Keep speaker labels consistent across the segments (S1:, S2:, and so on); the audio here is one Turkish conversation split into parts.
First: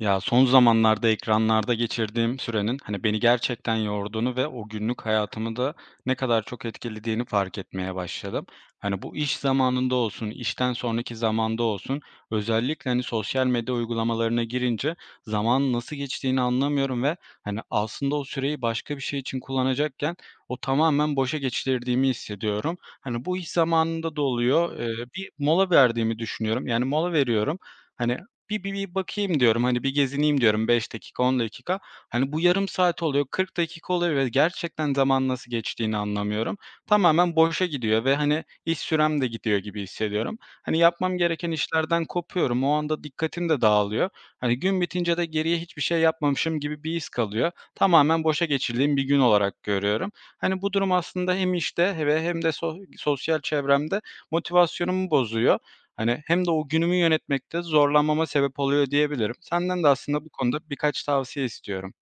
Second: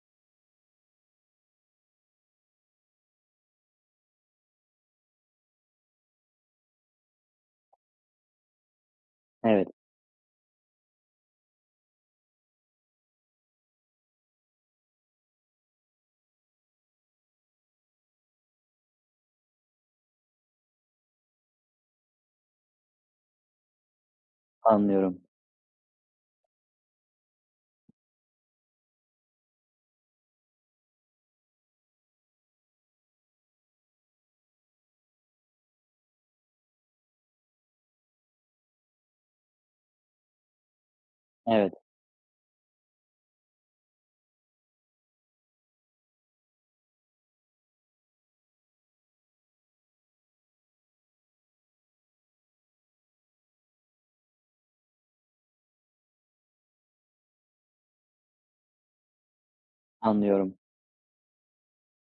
S1: Ya, son zamanlarda ekranlarda geçirdiğim sürenin, hani, beni gerçekten yorduğunu ve o günlük hayatımı da ne kadar çok etkilediğini fark etmeye başladım. Hani, bu iş
S2: Evet,
S1: zamanında olsun, işten sonraki zamanda olsun, özellikle, hani, sosyal medya uygulamalarına girince zaman nasıl geçtiğini anlamıyorum ve, hani, aslında o süreyi başka bir şey için kullanacakken o tamamen boşa geçirdiğimi hissediyorum. Hani, bu iş zamanında da oluyor.
S2: anlıyorum.
S1: Bir mola verdiğimi düşünüyorum. Yani, mola veriyorum. Hani, bir bakayım diyorum, hani, bir gezineyim diyorum 5 dakika, 10 dakika. Hani, bu yarım saat oluyor, 40 dakika oluyor ve gerçekten zaman nasıl geçtiğini anlamıyorum. Tamamen boşa gidiyor ve, hani, iş sürem de gidiyor gibi hissediyorum. Hani, yapmam gereken
S2: Evet,
S1: işlerden kopuyorum. O anda dikkatim de dağılıyor. Hani, gün bitince de geriye hiçbir şey yapmamışım gibi bir his kalıyor. Tamamen boşa geçirdiğim bir gün olarak görüyorum. Hani, bu durum aslında hem işte ve hem de sosyal çevremde motivasyonumu bozuyor. Hani, hem de o günümü yönetmekte zorlanmama sebep oluyor diyebilirim. Senden de aslında bu
S2: anlıyorum.
S1: konuda birkaç tavsiye istiyorum.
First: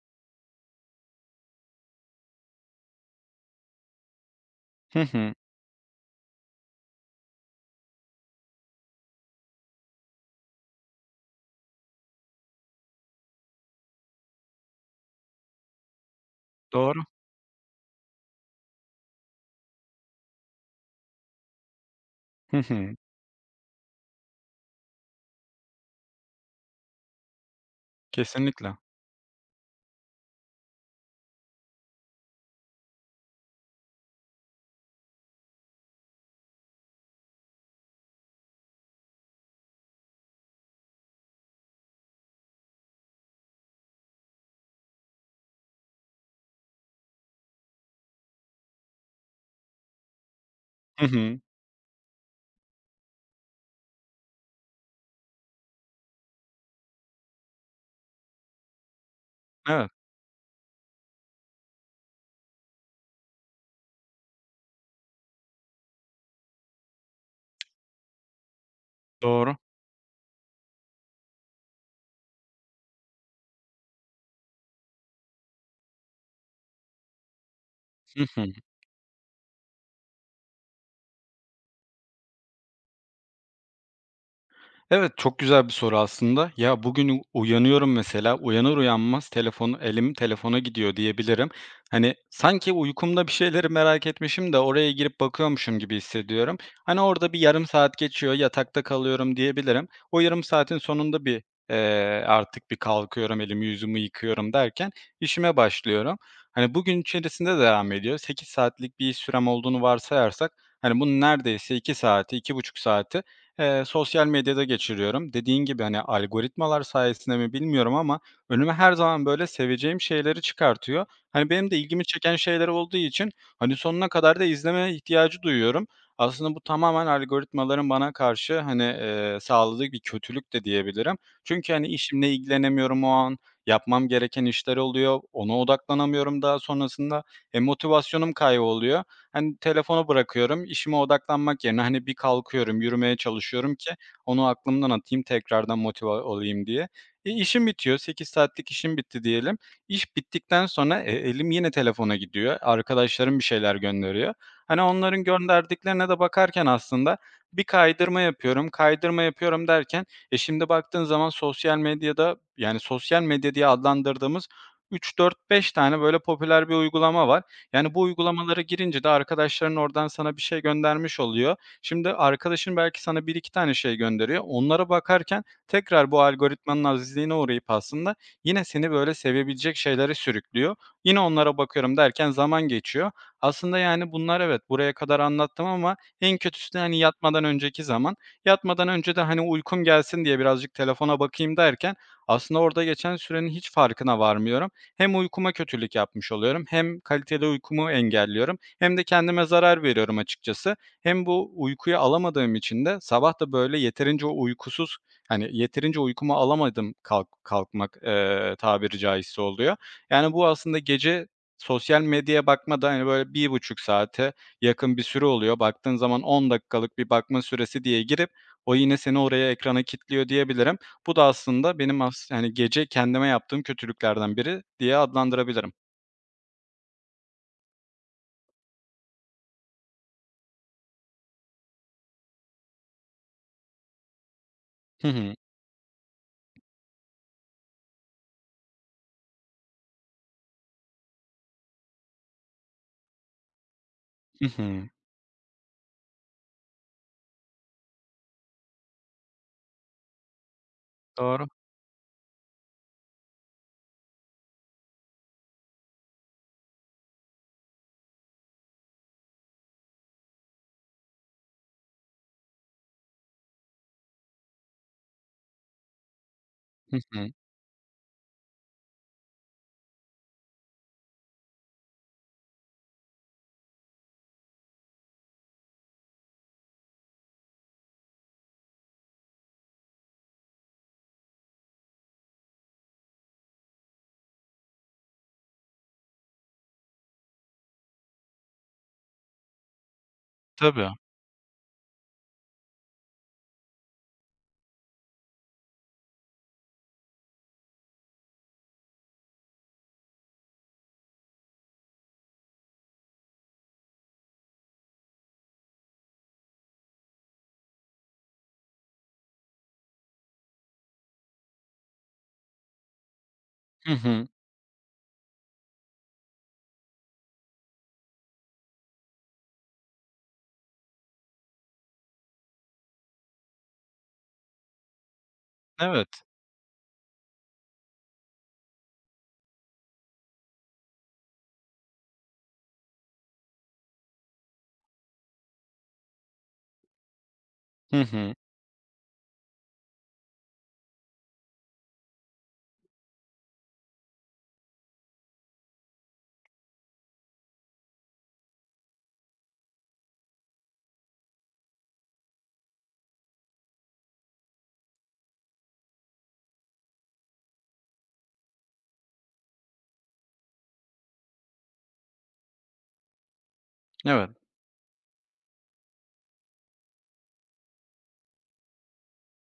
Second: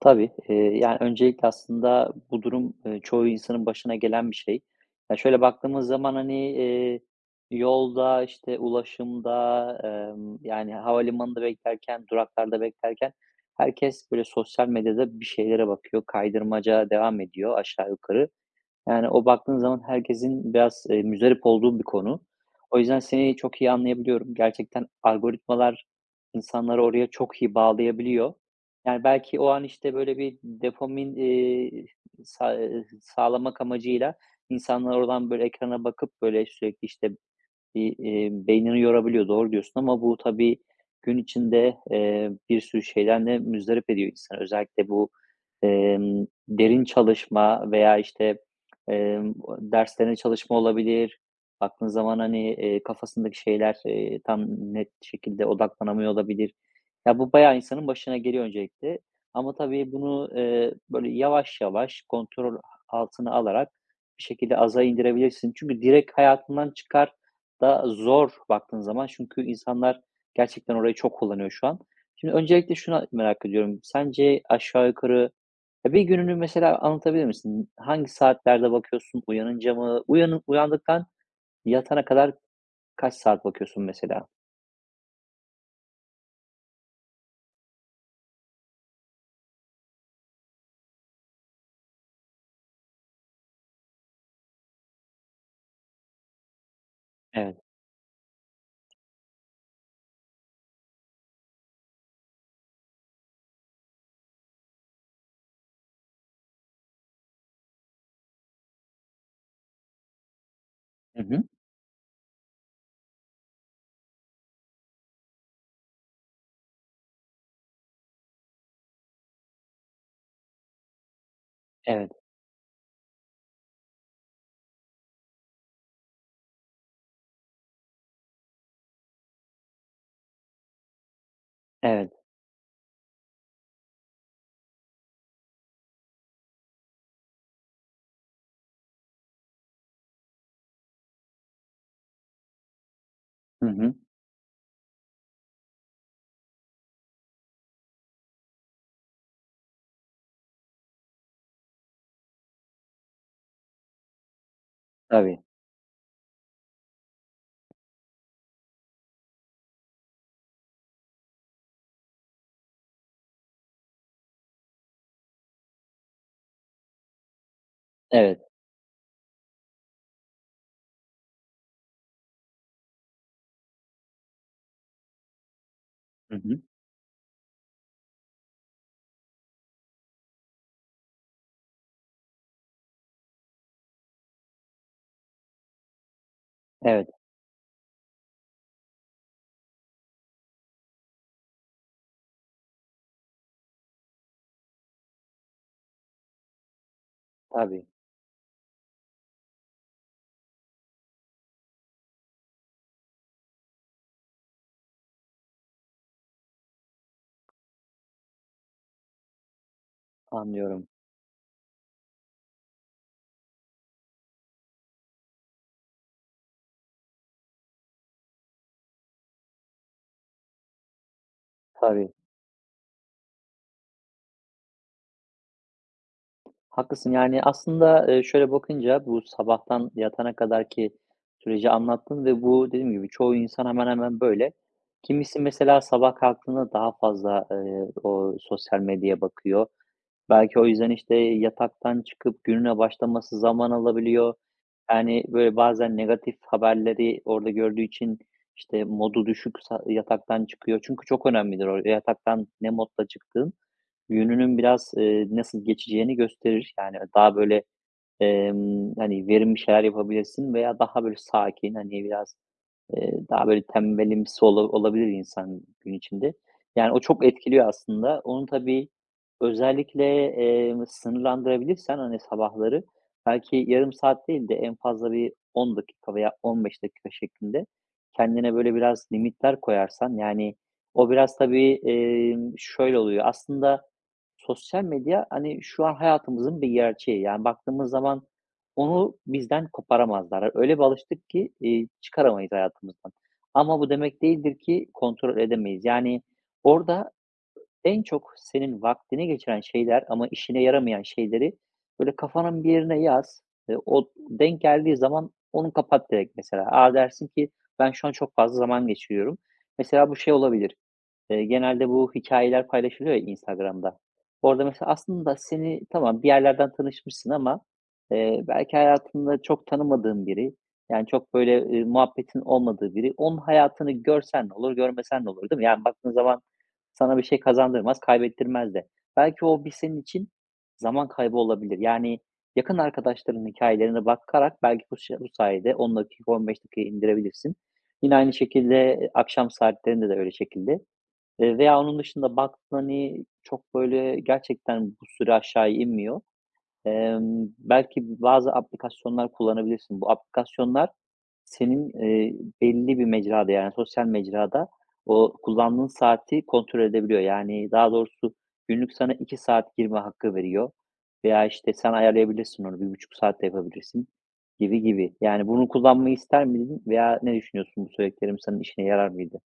S2: Öncelikle aslında bu durum, çoğu insanın başına gelen bir şey.
S1: Hı hı.
S2: Şöyle baktığımız zaman, yolda, ulaşımda, havalimanında beklerken, duraklarda beklerken herkes böyle sosyal medyada bir şeylere bakıyor. Kaydırmaca
S1: Doğru.
S2: devam ediyor aşağı yukarı. Yani, o baktığın zaman herkesin biraz, muzdarip olduğu bir konu.
S1: Hı
S2: O
S1: hı.
S2: yüzden seni çok iyi anlayabiliyorum. Gerçekten algoritmalar insanları oraya çok iyi bağlayabiliyor.
S1: Kesinlikle.
S2: Yani, belki o an, işte, böyle bir dopamin, sa sağlamak amacıyla insanlar oradan, böyle, ekrana bakıp, böyle, sürekli, beynini yorabiliyor, doğru diyorsun ama bu tabii gün içinde, bir sürü şeyden de muzdarip ediyor insanı. Özellikle bu, derin çalışma veya, emm, derslerine çalışma
S1: Hı
S2: olabilir.
S1: hı.
S2: Baktığın zaman, kafasındaki şeyler, tam net şekilde odaklanamıyor olabilir. Ya, bu bayağı insanın başına geliyor öncelikle ama
S1: Evet.
S2: tabii bunu, böyle yavaş yavaş kontrol altına alarak bir şekilde aza indirebilirsin. Çünkü direkt hayatından çıkar da zor baktığın zaman çünkü
S1: Doğru.
S2: insanlar gerçekten orayı çok kullanıyor şu an. Şimdi öncelikle şunu merak ediyorum. Sence aşağı yukarı ya bir gününü mesela anlatabilir misin? Hangi
S1: Hı hı.
S2: saatlerde bakıyorsun? Uyanınca mı? Uyandıktan yatana kadar kaç saat bakıyorsun mesela?
S1: Evet, çok güzel bir soru aslında. Ya, bugün uyanıyorum mesela, uyanır uyanmaz telefon elim telefona gidiyor diyebilirim. Hani, sanki uykumda bir şeyleri merak etmişim de oraya girip bakıyormuşum gibi hissediyorum. Hani, orada bir
S2: Evet.
S1: yarım saat geçiyor, yatakta kalıyorum diyebilirim. O yarım saatin sonunda artık bir kalkıyorum, elimi yüzümü yıkıyorum derken işime başlıyorum. Hani, bugün içerisinde devam ediyor. 8 saatlik bir iş sürem olduğunu varsayarsak, hani, bunun
S2: Hı hı.
S1: neredeyse 2 saati, 2,5 saati, sosyal medyada geçiriyorum. Dediğin gibi, hani, algoritmalar sayesinde mi bilmiyorum ama önüme her zaman, böyle, seveceğim şeyleri çıkartıyor. Hani, benim de ilgimi
S2: Evet.
S1: çeken şeyler olduğu için, hani, sonuna kadar da izleme ihtiyacı duyuyorum. Aslında bu tamamen algoritmaların bana karşı, hani, sağladığı bir kötülük de diyebilirim. Çünkü, hani,
S2: Evet.
S1: işimle ilgilenemiyorum o an, yapmam gereken işler oluyor, ona odaklanamıyorum daha sonrasında. Motivasyonum kayboluyor. Hani, telefonu bırakıyorum, işime odaklanmak yerine, hani, bir kalkıyorum, yürümeye
S2: Hı
S1: çalışıyorum ki
S2: hı.
S1: onu aklımdan atayım, tekrardan motive olayım diye. İşim bitiyor, 8 saatlik işim bitti diyelim. İş bittikten sonra, elim yine telefona gidiyor. Arkadaşlarım bir şeyler gönderiyor. Hani, onların
S2: Tabii.
S1: gönderdiklerine de bakarken aslında bir kaydırma yapıyorum, kaydırma yapıyorum derken, şimdi baktığın zaman sosyal medyada, yani, sosyal medya diye adlandırdığımız üç dört beş tane böyle popüler bir uygulama var. Yani, bu
S2: Evet.
S1: uygulamalara girince de arkadaşların oradan sana bir şey göndermiş oluyor. Şimdi arkadaşın belki sana bir iki tane şey gönderiyor. Onlara bakarken tekrar bu
S2: Hı hı.
S1: algoritmanın azizliğine uğrayıp aslında yine seni, böyle, sevebilecek şeylere sürüklüyor. Yine onlara bakıyorum derken zaman geçiyor. Aslında, yani, bunlar evet, buraya kadar anlattım ama en kötüsü de, hani,
S2: Evet.
S1: yatmadan önceki zaman. Yatmadan önce de, hani, uykum gelsin diye birazcık telefona bakayım derken aslında orada geçen sürenin hiç farkına varmıyorum. Hem uykuma kötülük yapmış oluyorum hem kaliteli
S2: Tabii.
S1: uykumu engelliyorum hem de kendime zarar veriyorum açıkçası. Hem bu uykuyu alamadığım için de sabah da böyle yeterince uykusuz, hani, yeterince uykumu alamadım kalkmak, tabiri caizse oluyor. Yani, bu aslında
S2: Anlıyorum.
S1: gece sosyal medyaya bakmadan da, hani, böyle 1,5 saate yakın bir süre oluyor. Baktığın zaman 10 dakikalık bir bakma süresi diye girip o yine seni oraya ekrana kilitliyor diyebilirim. Bu da aslında benim,
S2: Tabii.
S1: yani, gece kendime yaptığım kötülüklerden biri diye adlandırabilirim.
S2: Haklısın. Yani, aslında, şöyle bakınca bu sabahtan yatana kadarki süreci anlattın ve bu dediğim gibi çoğu insan hemen hemen böyle.
S1: Hı hı.
S2: Kimisi mesela sabah kalktığında daha fazla, o sosyal medyaya bakıyor. Belki o yüzden, işte, yataktan çıkıp gününe başlaması zaman alabiliyor.
S1: Hı hı.
S2: Yani, böyle, bazen negatif haberleri orada gördüğü için, işte, modu düşük sa yataktan çıkıyor. Çünkü çok
S1: Doğru.
S2: önemlidir o yataktan ne modla çıktığın gününün biraz, nasıl geçeceğini gösterir. Yani, daha, böyle, verimli şeyler yapabilirsin veya daha, böyle, sakin, hani, biraz daha böyle tembelimsi olabilir insan gün içinde. Yani,
S1: Hı
S2: o çok
S1: hı.
S2: etkiliyor aslında. Onu tabii özellikle, sınırlandırabilirsen, hani, sabahları belki yarım saat değil de en fazla bir 10 dakika veya 15 dakika şeklinde kendine böyle biraz limitler koyarsan, yani, o biraz tabii, şöyle oluyor. Aslında sosyal medya, hani, şu an hayatımızın bir gerçeği. Yani, baktığımız zaman onu bizden koparamazlar. Yani öyle bir
S1: Tabii.
S2: alıştık ki, çıkaramayız hayatımızdan. Ama bu demek değildir ki kontrol edemeyiz. Yani, orada en çok senin vaktini geçiren şeyler ama işine yaramayan şeyleri, böyle, kafanın bir yerine yaz. O denk geldiği zaman onu kapat direkt mesela. A, dersin ki ben şu an çok fazla zaman geçiriyorum. Mesela bu şey olabilir. Genelde bu hikayeler paylaşılıyor ya
S1: Hı
S2: Instagram'da.
S1: hı.
S2: Orada mesela aslında seni tamam, bir yerlerden tanışmışsın ama, belki hayatında çok tanımadığın biri, yani, çok böyle, muhabbetin olmadığı biri, onun hayatını görsen ne olur, görmesen ne olur, değil mi? Yani,
S1: Evet.
S2: baktığın zaman sana bir şey kazandırmaz, kaybettirmez de. Belki o bir senin için zaman kaybı olabilir. Yani, yakın arkadaşlarının hikâyelerine bakarak belki bu sayede 10 dakika, 15 dakikaya indirebilirsin.
S1: Hı
S2: Yine aynı
S1: hı.
S2: şekilde, akşam saatlerinde de öyle şekilde. Veya onun dışında baktın, hani, çok böyle gerçekten bu süre aşağı inmiyor. Belki bazı aplikasyonlar kullanabilirsin. Bu aplikasyonlar senin, belli bir mecrada, yani, sosyal mecrada o kullandığın saati kontrol edebiliyor. Yani, daha doğrusu günlük sana 2 saat girme hakkı veriyor veya, işte, sen ayarlayabilirsin onu, 1,5 saat de yapabilirsin
S1: Evet.
S2: gibi gibi. Yani, bunu kullanmayı ister miydin veya ne düşünüyorsun? Bu söylediklerim senin işine yarar mıydı?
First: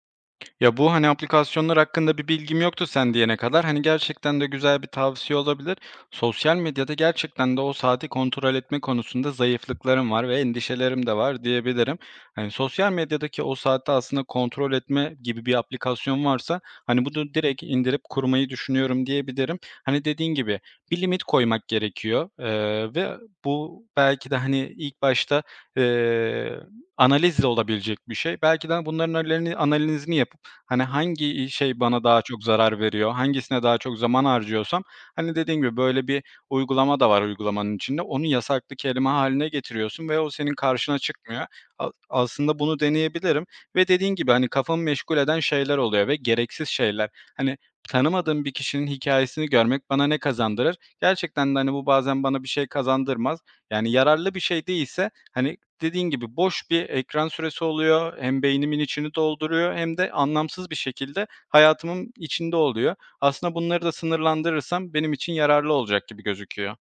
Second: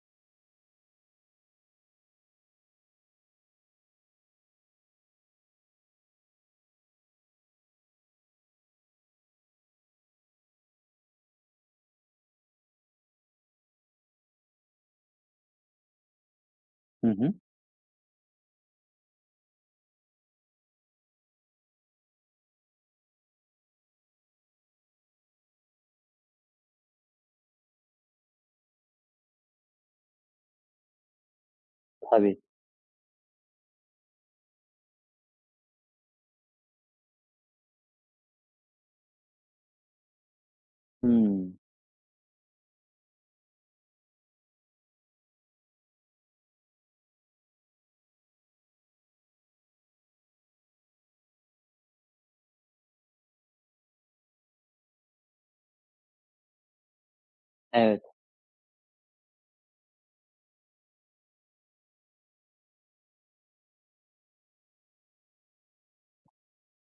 S1: Ya, bu, hani, aplikasyonlar hakkında bir bilgim yoktu sen diyene kadar. Hani, gerçekten de güzel bir tavsiye olabilir. Sosyal medyada gerçekten de o saati kontrol etme konusunda zayıflıklarım var ve endişelerim de var diyebilirim. Hani, sosyal medyadaki o saati aslında kontrol etme gibi bir aplikasyon varsa, hani,
S2: Hı
S1: bunu
S2: hı.
S1: direkt indirip kurmayı düşünüyorum diyebilirim. Hani, dediğin gibi bir limit koymak gerekiyor, ve bu belki de, hani, ilk başta, eee analizle olabilecek bir şey. Belki de bunların analizini yapıp, hani, hangi şey bana daha
S2: Tabii.
S1: çok zarar veriyor, hangisine daha çok zaman harcıyorsam, hani, dediğim gibi böyle bir uygulama da var, uygulamanın içinde. Onu yasaklı kelime haline getiriyorsun ve o senin karşına çıkmıyor.
S2: Hıı.
S1: Aslında bunu deneyebilirim ve dediğin gibi, hani, kafamı meşgul eden şeyler oluyor ve gereksiz şeyler. Hani, tanımadığım bir kişinin hikayesini görmek bana ne kazandırır? Gerçekten de, hani, bu bazen bana bir şey kazandırmaz. Yani, yararlı bir şey değilse, hani, dediğin gibi boş bir ekran süresi
S2: Evet,
S1: oluyor. Hem beynimin içini dolduruyor hem de anlamsız bir şekilde hayatımın içinde oluyor. Aslında bunları da sınırlandırırsam benim için yararlı olacak gibi gözüküyor.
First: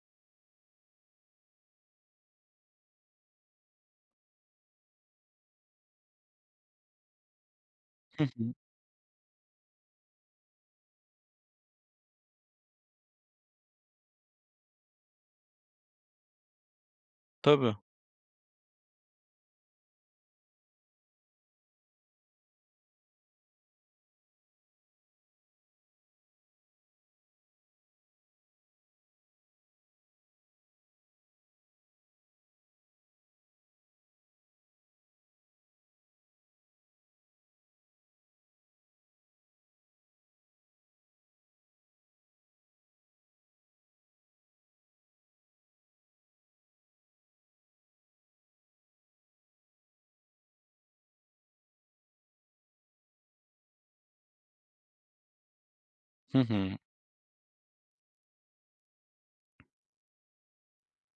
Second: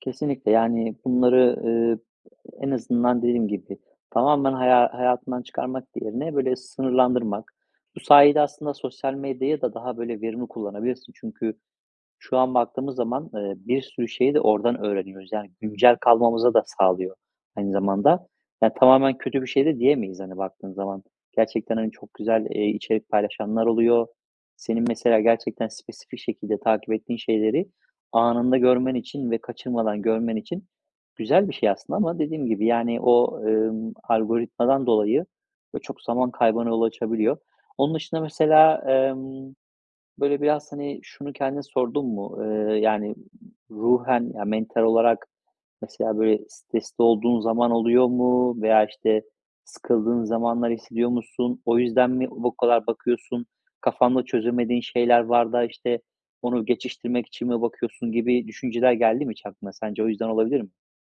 S2: kesinlikle. Yani, bunları, en azından dediğim gibi tamamen hayatından çıkarmak yerine böyle sınırlandırmak. Bu
S1: Hı
S2: sayede
S1: hı.
S2: aslında sosyal medyayı da daha böyle verimli kullanabilirsin. Çünkü, şu an baktığımız zaman, bir sürü şeyi de oradan öğreniyoruz. Yani güncel kalmamıza da sağlıyor aynı
S1: Tabii.
S2: zamanda. Yani tamamen kötü bir şey de diyemeyiz, hani, baktığın zaman. Gerçekten, hani, çok güzel, içerik paylaşanlar oluyor. Senin mesela gerçekten spesifik şekilde takip ettiğin şeyleri anında görmen için ve kaçırmadan görmen için güzel bir şey aslında ama dediğim gibi, yani, o, algoritmadan dolayı, böyle, çok zaman kaybına yol açabiliyor. Onun dışında mesela, böyle biraz, hani, şunu kendine sordun mu? Ruhen, ya, mental olarak mesela, böyle, stresli olduğun zaman oluyor mu veya, işte, sıkıldığın zamanlar hissediyor musun? O yüzden mi bu kadar bakıyorsun? Kafanda çözemediğin şeyler var da, işte,
S1: Hı
S2: onu
S1: hı.
S2: geçiştirmek için mi bakıyorsun gibi düşünceler geldi mi hiç aklına? Sence o yüzden olabilir mi?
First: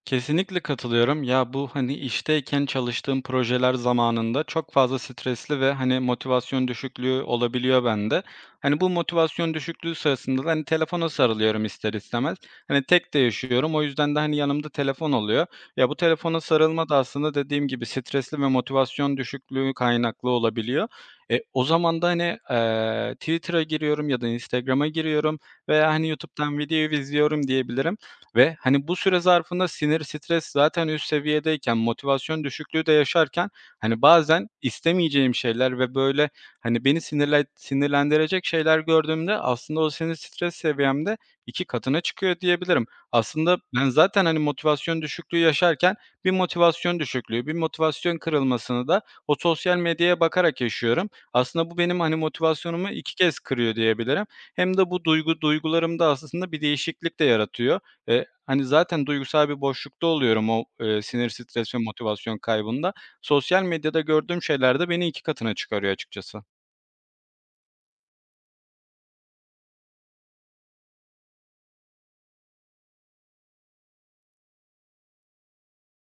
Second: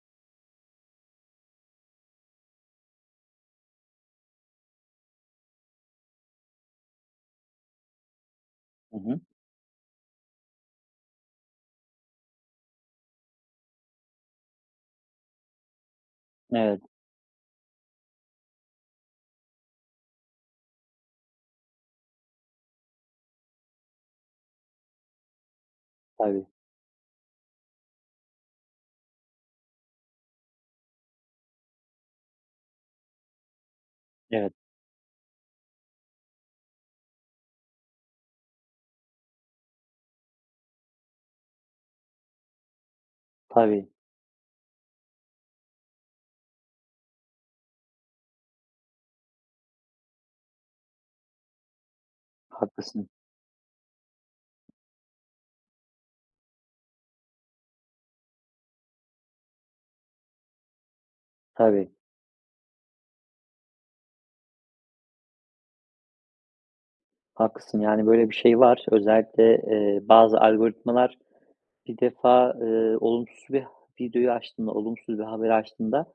S1: Kesinlikle katılıyorum. Ya, bu, hani, işteyken çalıştığım projeler zamanında çok fazla stresli ve, hani, motivasyon düşüklüğü olabiliyor bende. Hani, bu
S2: Hı hı.
S1: motivasyon düşüklüğü sırasında da, hani, telefona sarılıyorum ister istemez. Hani, tek de yaşıyorum. O yüzden de, hani, yanımda telefon oluyor. Ya, bu telefona
S2: Evet,
S1: sarılma da aslında dediğim gibi stresli ve motivasyon düşüklüğü kaynaklı olabiliyor. O zaman da, hani, Twitter'a giriyorum ya da Instagram'a giriyorum veya, hani,
S2: tabii.
S1: YouTube'dan video izliyorum diyebilirim. Ve, hani, bu süre zarfında sinir, stres zaten üst seviyedeyken, motivasyon düşüklüğü de yaşarken, hani, bazen
S2: Evet,
S1: istemeyeceğim şeyler ve, böyle, hani, beni sinirlendirecek şeyler gördüğümde aslında o sinir, stres seviyemde 2 katına çıkıyor diyebilirim. Aslında ben
S2: tabii.
S1: zaten, hani, motivasyon düşüklüğü yaşarken bir motivasyon düşüklüğü, bir motivasyon kırılmasını da o sosyal medyaya bakarak yaşıyorum. Aslında bu benim, hani, motivasyonumu
S2: Haklısın.
S1: 2 kez kırıyor diyebilirim. Hem de bu duygularımda aslında bir değişiklik de yaratıyor. Eee, Hani, zaten duygusal bir boşlukta oluyorum o, sinir, stres ve
S2: Tabii,
S1: motivasyon kaybında. Sosyal medyada gördüğüm şeyler de beni 2 katına çıkarıyor açıkçası.
S2: haklısın. Yani, böyle bir şey var. Özellikle, bazı algoritmalar bir defa, olumsuz bir videoyu açtığında, olumsuz bir haberi açtığında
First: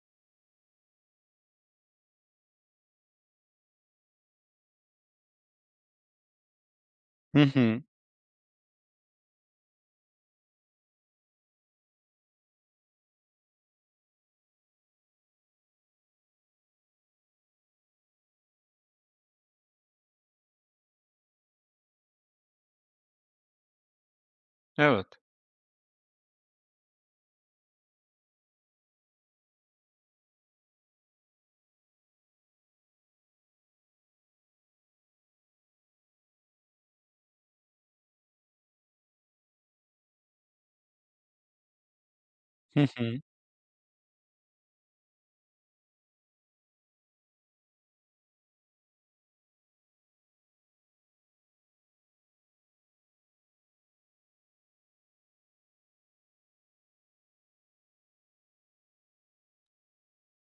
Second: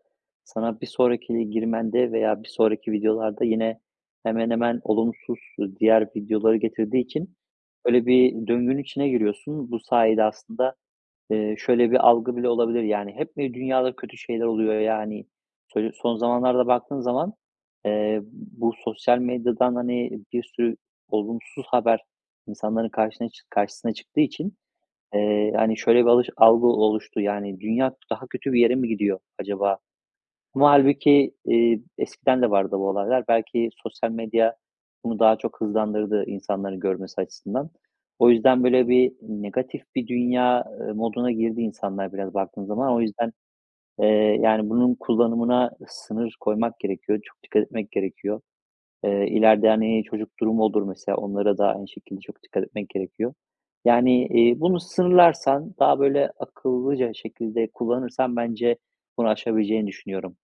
S2: sana bir sonraki girmende veya bir sonraki videolarda yine hemen hemen olumsuz diğer videoları getirdiği için
S1: Hı hı.
S2: böyle bir döngünün içine giriyorsun. Bu sayede aslında, şöyle bir algı bile olabilir, yani, hep mi dünyada kötü şeyler oluyor, yani hani, son zamanlarda baktığın zaman, bu sosyal medyadan, hani, bir sürü olumsuz haber insanların karşına çı karşısına çıktığı için,
S1: Evet.
S2: Şöyle bir algı oluştu, yani, dünya daha kötü bir yere mi gidiyor acaba? Ama halbuki eskiden de vardı bu olaylar. Belki sosyal medya bunu daha çok hızlandırdı insanların görmesi açısından. O yüzden böyle bir negatif bir dünya, moduna girdi insanlar biraz baktığın
S1: Hı
S2: zaman. O
S1: hı.
S2: yüzden, bunun kullanımına sınır koymak gerekiyor. Çok dikkat etmek gerekiyor. İleride, hani, çocuk durumu olur mesela, onlara da aynı şekilde çok dikkat etmek gerekiyor. Yani, bunu sınırlarsan, daha böyle akıllıca şekilde kullanırsan bence bunu aşabileceğini düşünüyorum.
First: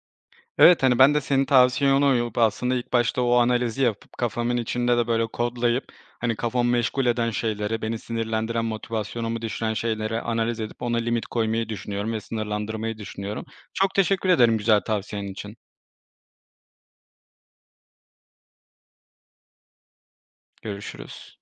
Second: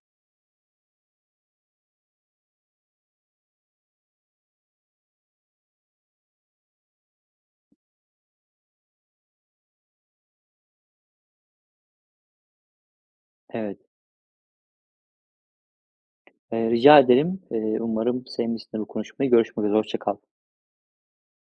S1: Evet, hani, ben de senin tavsiyene uyup aslında ilk başta o analizi yapıp kafamın içinde de böyle kodlayıp, hani, kafamı meşgul eden şeyleri, beni sinirlendiren, motivasyonumu düşüren şeyleri analiz edip ona limit koymayı düşünüyorum ve sınırlandırmayı düşünüyorum.
S2: Evet,
S1: Çok teşekkür ederim güzel tavsiyen için.
S2: rica ederim. Umarım sevmişsindir bu konuşmayı. Görüşmek üzere, hoşça kal.
S1: Görüşürüz.